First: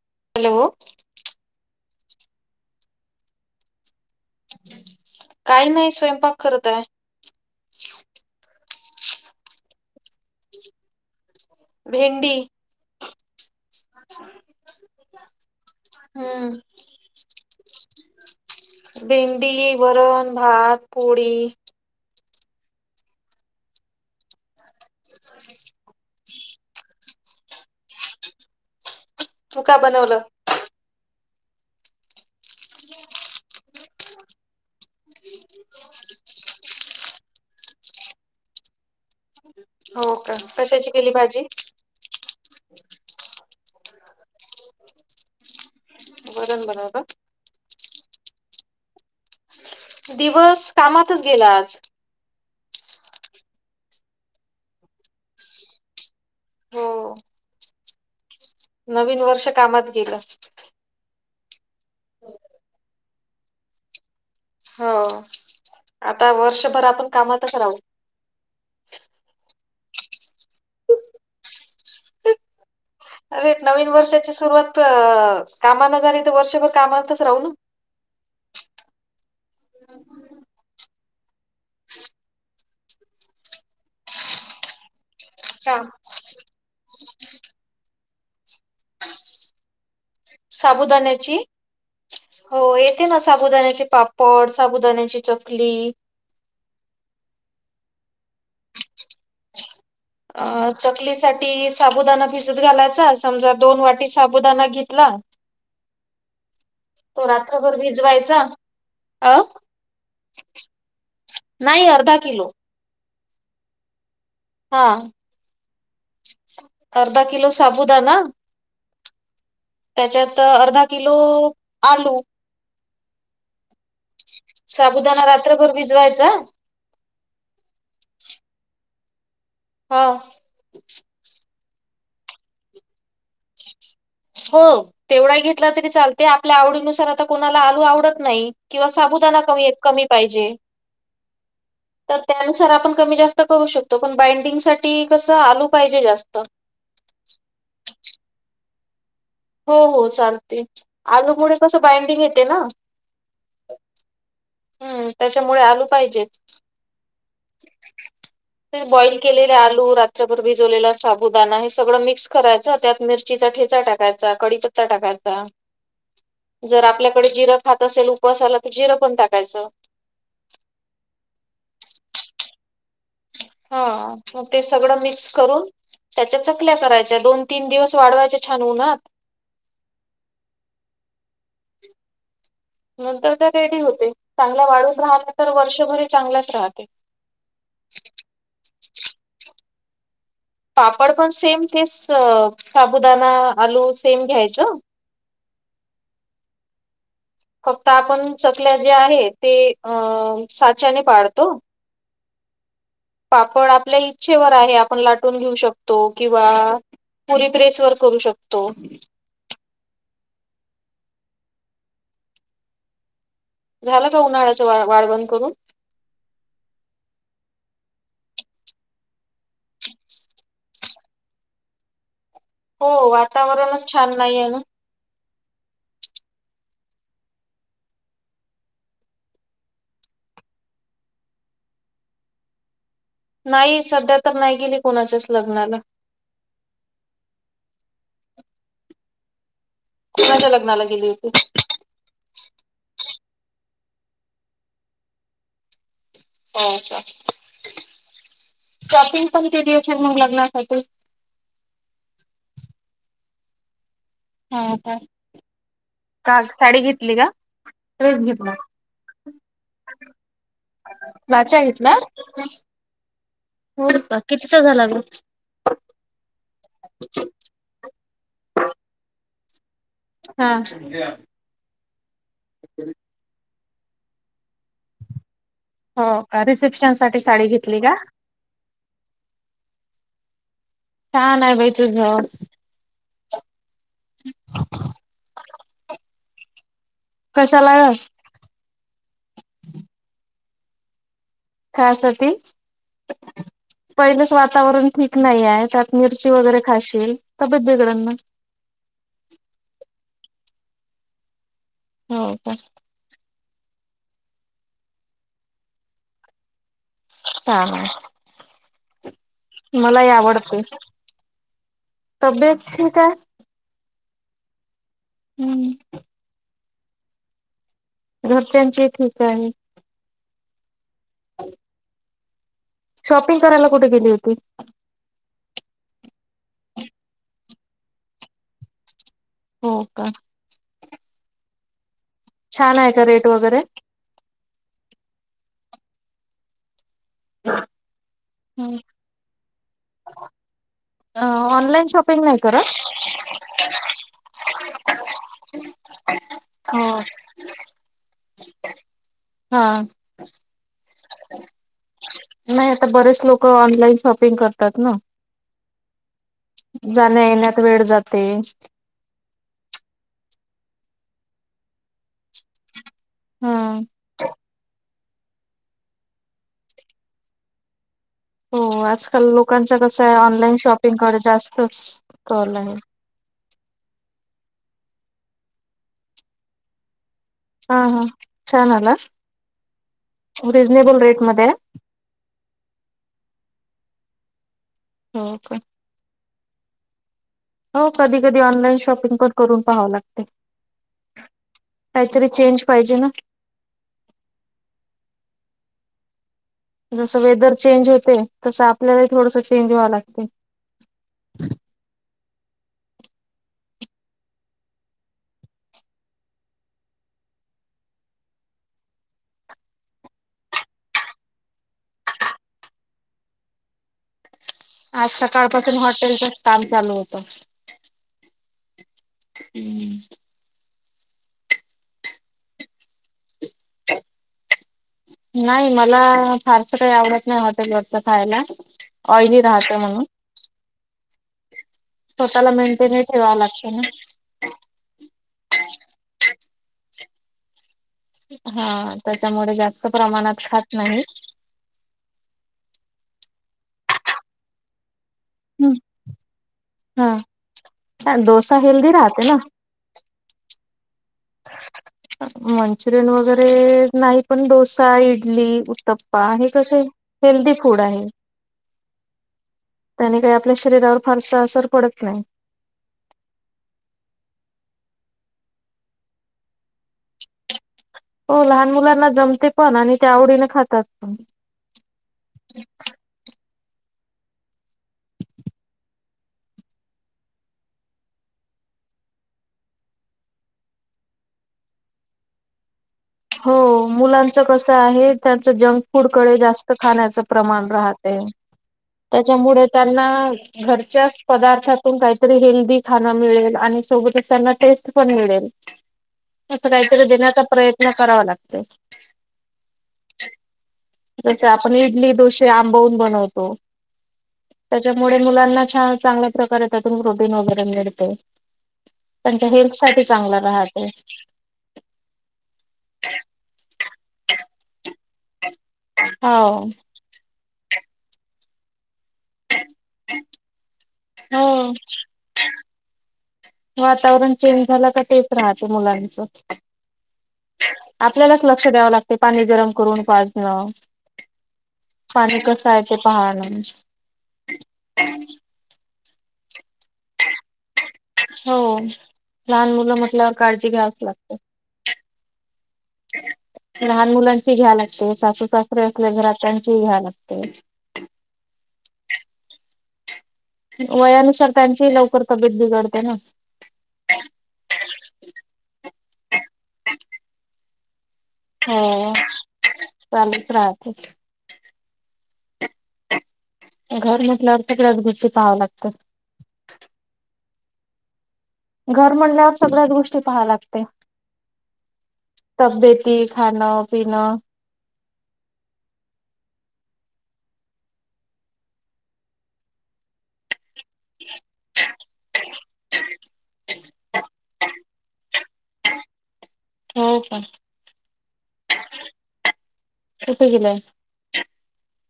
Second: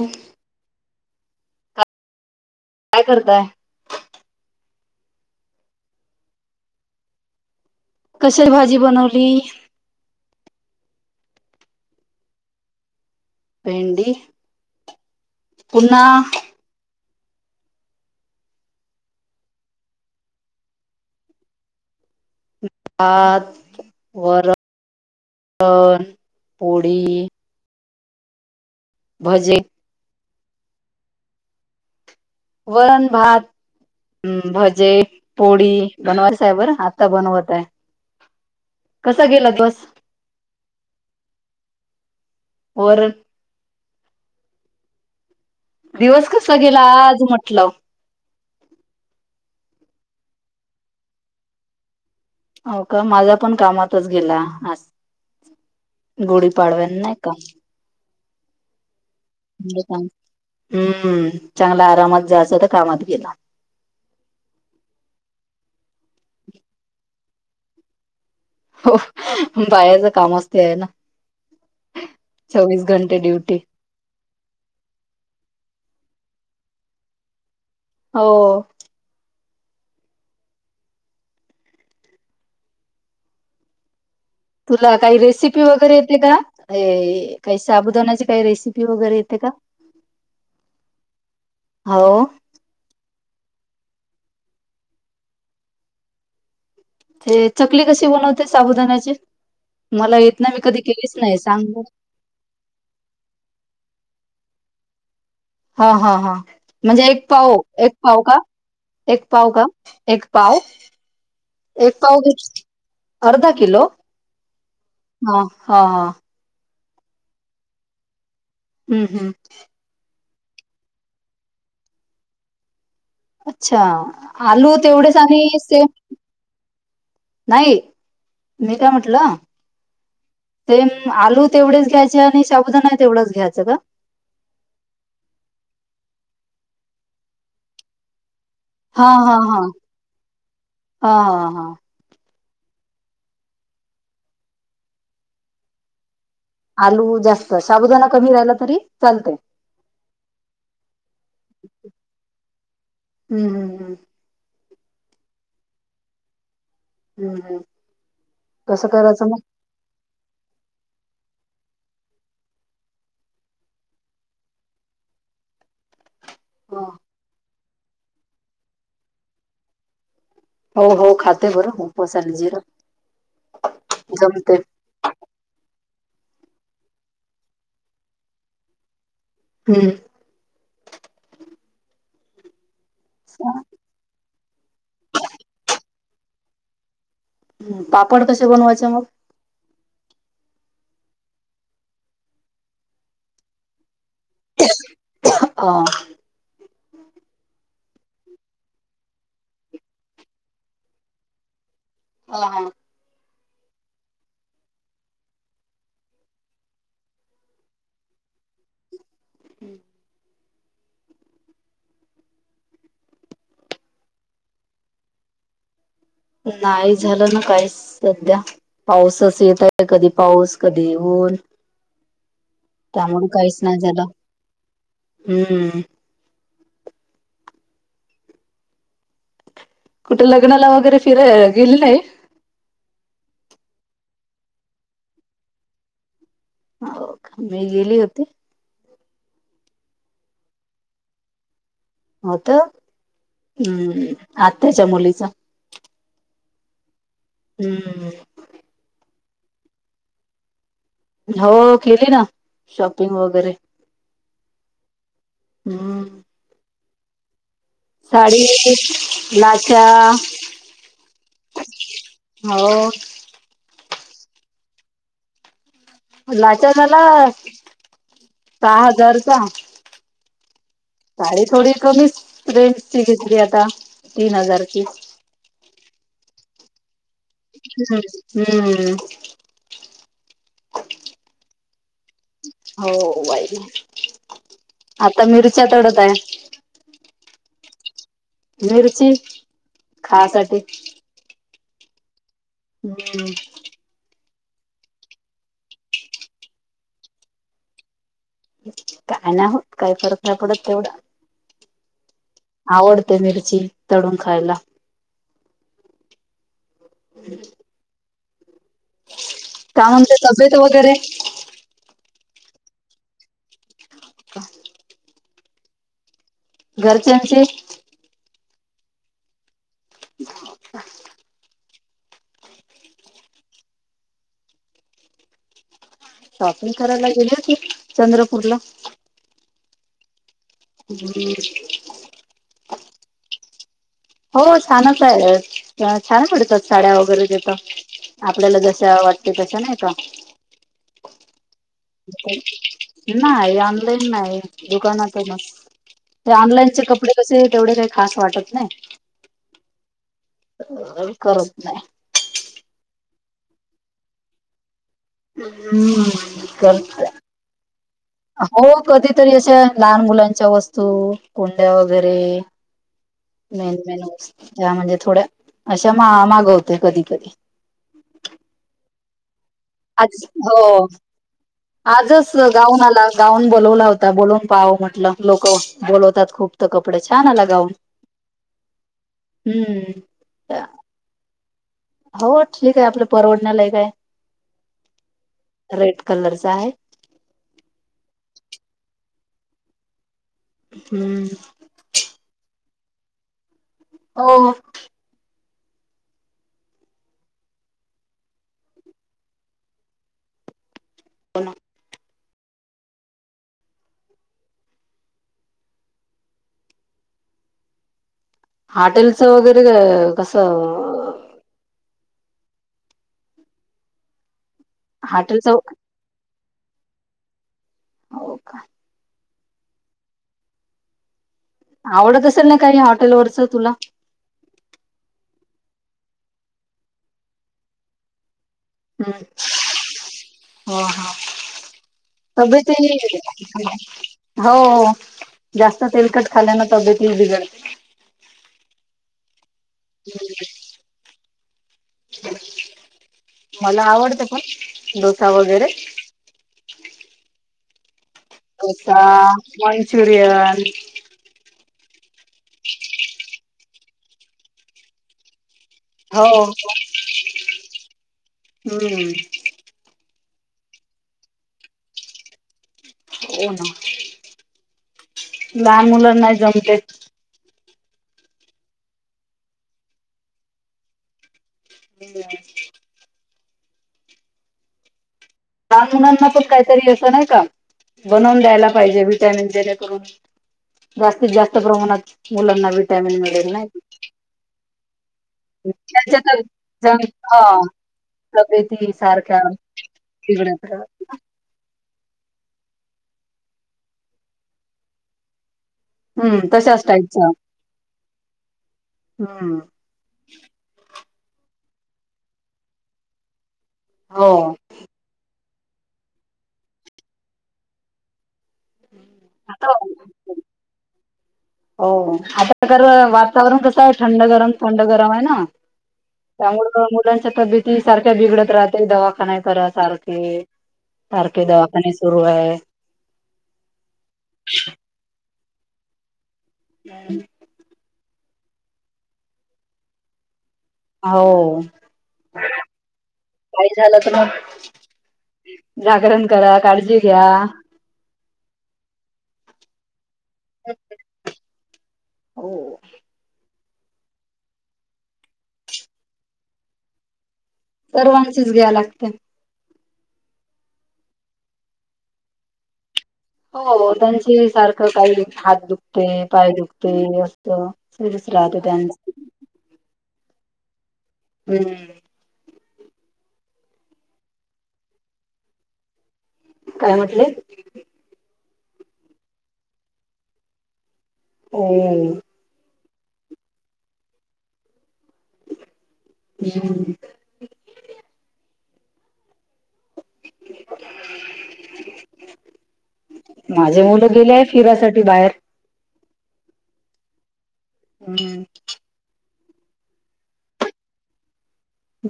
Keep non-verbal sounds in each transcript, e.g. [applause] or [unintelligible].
उहं hello. काय करताय. काही नाही स्वयंपाक करतय. कशाची भाजी बनवली. भेंडी. भेंडी पुन्हा हम्म. भेंडी, वरण, भात पोळी. भात, वरण, पोळी. भजे तू काय बनवलं? वरन भात. हम्म भजे, पोळी बनवायच आहे बरं आता बनवत आहे. कसा गेलात बस. हो का कशाची केली भाजी. वरण. [inaudible] दिवस कसा वरण गेला बनवलं आज म्हटलं. दिवस कामातच गेला आज. हो का माझा पण कामातच गेला आज. हो गुडीपाडव्या न, नाय का? नवीन वर्ष कामात गेलं. हम्म, चांगल आरामात जाचं, त कामात गेला. हो, आता वर्षभर, आपण कामातच राहू. हो, बायाच कामच ते ये णा, चोवीस घंट अरे, नवीन वर्षाची सुरुवात अ, कामान झाली, त वर्षभर कामातच राहू ना? हो. ह [unintelligible] तुला काही, रेसिपी का वगैरे, येते का? ये काही साबुदानाची, काही रेसिपी वगैरे, येते का? साबुदाण्याची? हो हो, येते ना, साबुदाण्याचे पापड, साबुदाण्याची चकली. ते चकली कशी बनवते, साबुदानाची? मला येत अ नाय, मी कधी केलीच नाही चकलीसाठी सांग साबुदाणा भिजत घालायचा, समजा दोन वाटी साबुदाना घेतला हा हा हा, म्हणजे एक तो पाऊ, रात्रभर एक पाऊ का? भिजवायचा एक अ पाव का, एक पाव? नाही, एक अर्धा पाव घे किलो. अर्धा किलो? हां, हा, हा, हा. अर्धा किलो साबुदाना हम्म हम्म. त्याच्यात, अर्धा किलो, आलू. अच्छा, आलू तेवढेच साबुदाणा आम्ही रात्रभर सेव भिजवायचा नाही, मी काय म्हटलं? हं. तेन, आलू तेवढेच घ्यायचे आणि शाबुदाना तेवडाच घ्यायचा का? हो, तेवढा घेतला तरी चालते, आपल आवडीनुसार, आता कोणाला, आलू आवडत नही. किंवा हा, हा, साबुदाना हा. कमी-कमी पाहिजे. हा, हा, हा. तर त्यानुसार आपण कमी-जास्त करू शकतो, पण बाइंडिंग साठी, कसं आलू पाहिजे जास्त. आलू जास्त, शाबुदाना कमी राहिला, तरी चालत. हो हो चालते, अगं पुढे कसं, बाइंडिंग येते ना? हम्म हम् हम्. हम्म, त्याच्यामुळे आलू पाहिजेत. हम्म हम्म हम्म. कसं बॉइल करायचं मग? केलेले आलू, रत त्र भर भिजवलेला साबूदाना, हे सगळं मिक्स करायचं, त्यात मिरचीचा ठेचा टाकायचा, कडीपत्ता टाकायचा [inaudible] जर आपल्याकडे, जिरं खात असेल उपवासाला, त जिरं पण टाकायचं. हो हो,, खाते बरं, हो उपवासाला जिरं हां, मग जमते ते सगळं मिक्स करून, त्याच्या चकल्या करायच्या, दोन-तीन दिवस वाढवायच्या छान उनात. हम. नंतर त्या रेडी होते, चांगला वाळूच राहालं, तर वर्षभरही चांगलंच राहते. हम, पापड कशे बनवायचे मग? पापड पण सेम तेच, साबुदाणा, आलू सेम घ्यायचं. अं? फक्त आपण चकल्या ते आहे, ते अ साच्याने पाडतो. अहा पापड आपल्या इच्छेवर आहे, आपण लाटून घेऊ शकतो किंवा पुरी प्रेसवर, करू शकतो. हं झालं का? उन्हाळ्याचं वा वाळवण करून? नाही झालं ना, काहीच सध्या. पाऊसच येत आहे. कधी पाऊस, कधी ऊन हो त्यामुळे काहीच नाही वातावरणच झालं. छान नाही आहे ना हं. कुठं लग्नाला वगैरे, फिराय गेली नाही? नाही, सध्या तर नाही गेली कोणाच्याच लग्नाला. हो का? मी गेली होती. कोणाच्या लग्नाला गेली होती? होतं, हं, आत्याच्या मुलीचं. हो का? हं शॉपिंग पण केली असेल, मग लग्नासाठी? हो, केली ना... शॉपिंग वगैरे. हो, का? हम्म काल, साडी घेतली का? ड्रेस साडी, घेतला लाच्या लाचा घेतला? हो होडपा कितीचा झाला, गं? लाचा झाला, सहा हजारचा हा. साडी थोडी कमीच रेंजची घेतली आता, तीन हजारची. हो, का? रिसेप्शनसाठी साडी घेतली का? हम्म हम्म छान आहे बाई तुझं. हो, बाई. आता मिरच्या तोडत आहे. कशाला ग? मिरची, खासाठी खायासाठी? हं पहिलंच वातावरण ठीक नाही आहे, त्यात मिरची वगैरे खाशील तब्येत बिघडन नं. काय नाही होत. काय फरक नाही पडत तेवढं. हो का आवडते, मिरची तळून खायला हा.. का मलाही म्हणते तब्येत आवडते..... वगैरे तब्येत ठीक आहे? का? हं घरच्यांची? घरच्यांची ही ठीक आहे. [inaudible] शॉपिंग करायला कुठं गेली होती? शॉपिंग करायला गेले होती चंद्रपूरला. हो का? हं. छान आहे का रेट वगैरे? हो छानच आहे,,, अ छान पडतात. साड्या वगैरे तिथं,, आपल्याला जशा आवाडते तशा नाही का. अ ऑनलाईन शॉपिंग नाही करत? नाही ऑनलाईन नाही, दुकानातूच ते ऑनलाईनचे कपडे कसे तेवढे काही खास वाटत नाही. हां. करत नाही. नाही आता बरेच लोकं ऑनलाईन शॉपिंग करतात ना. हम्म करतात,, जाण्या येण्यात वेळ जाते हो. कधीतरी अशा लहान मुलांच्या वस्तू,, कुंड्या वगैरे. हा. मेन मेन वस्तू त्या म्हणजे थोड्या,, अशा मा मागवतय कधी कधी. हो, आजकाल लोकांचा कसंय आज ऑनलाईन हो शॉपिंगकडे जास्तच आजच कलं आहे. गाऊन आला गाऊन बोलवला होता,, बोलून पहाव म्हटलं, लोकं, बोलवतात खूप तर कपडे छान आला गाऊन हा हा छान आला? हम्म रिझनेबल रेट मध्ये आहे. हो ठीक आहे, आपलं परवडण्या लायक हाय. हो का? रेड कलरचा आहे. हो कधी कधी ऑनलाईन शॉपिंग पण करून पाहावं लागतय. हम्म. काहीतरी चेंज पाहिजे ना. हो. जसं वेदर चेंज होते,, तसं आपल्यालाही थोडसं चेंज व्हावं लागते. हो ना. हॉटेलचं वगैरे कसं आज हॉटेलच सकाळपासून हॉटेलचच काम चालू होतं. हो का? हम्म. आवडत असेल ना काही हॉटेलवरच तुला? नाही मला, फारसं काही आवडत नाही हॉटेलवररच खायला ऑयली राहतं म्हणून हो हा स्वतःला तब्येतही मेंटेनहि ठेवा लागतं ना. हो, जास्त तेलकट खाल्ल्यानं तब्येत ही बिघडते. हा त्याच्यामुळे जास्त बिघडते प्रमाणात खात नाही. मला आवडतं पण,, डोसा वगैरे हा,, डोसा हेल्दी डोसा, राहते ना मंचुरियन, मंचुरियन वगैरे नाही पण, डोसा, इडली,, ऊ टप्पा, हो. हे कसे हेल्दी फूड आहे हम्म. त्याने काही आपल्या शरीरावर फारसा असर पडत नाही. हो ना,, लहान मुलांना जमते हो लहान मुलांना जमते पण, आणि ते आवडीनं खातात. हम्म. लहान मुलांना पण काहीतरी असं नाही का,, बनवून द्यायला पाहिजे विटॅमिनच ते काय करून जास्तीत जास्त प्रमाणात,, मुलांना विटॅमिन मिळ हो मुलांच कसं आहे,, त्यांचं जंक त्यांच्या फूडकडे तर जास्त जंक खाण्याचं हा प्रमाण राहत तब्येती सारख्या त्यांना बिघडत राहतात. घरच्याच पदार्थातून काहीतरी हेल्दी खाणं मिळेल आणि सोबतच त्यांना टेस्ट पण मिळेल. हम्म असं तशाच काहीतरी टाईपचा देण्याचा प्रयत्न करावा लागतो. हम्म जसे आपण इडली डोसे आंबवून बनवतो. हो त्याच्यामुळे मुलांना छान चांगल्या प्रकारे त्यातून प्रोटीन वगैरे मिळते. त्यांच्या आता हेल्थ साठी चांगला राहते. हो हा प्रकार वातावरण कसं आहे थंड गरम थंड गरम आहे ना. हो त्यामुळं मुलांच्या तब्येती सारख्या बिघडत राहते दवा आता नाही खरं सारखे सारखे हो. दवाखाने सुरू आहे. वातावरण चेंज झालं का तेच राहतं मुलांचं. हम आपल्यालाच लक्ष द्यावं लागते पाणी गरम करून पाजणं. आ हो पाणी कसं आहे ते पाहणं काय झालं तर मग जागरण करा काळजी घ्या. हो लहान मुलं म्हटल्यावर काळजी घ्यावीच लागते. हो लहान मुलांची घ्याला लागते सासू सासरे असले घरात त्यांचीही घ्या लागते. सर्वांचीच घ्या लागते. वयानुसार त्यांची ही लवकर तब्येत बिघडते ना. हो त्यांचे ही सारखं काही हात दुखतंय पाय दुखतंय अस त सुरूच राहतं त्यांचं. हो चालूच राहते. हम्म घर म्हटल्यावर सगळ्याच गोष्टी पहावं लागतं. काय म्हटले घर म्हणल्यावर सगळ्याच गोष्टी पाहाय लागते. हो तब्येेती खाणं पिणं हम्म माझे मुलं गेले आहे फिरायसाठी बाहेर. हो का हम्म कुठं गेलेय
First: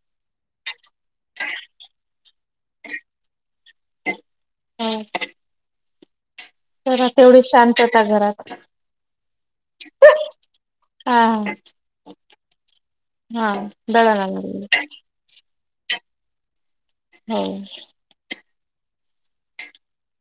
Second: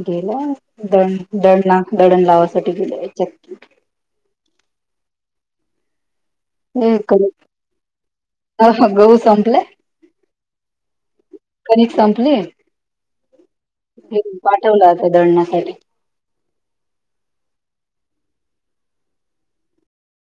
गेलाय दळण दळण ला दडण लावायसाठी गेलाय चक्कीत. हम्म हे करू तेवढी शांतता घरात गहू संपले. हा कनिक संपली हा दळणा हम्म पाठवलं आता दळणासाठी. हो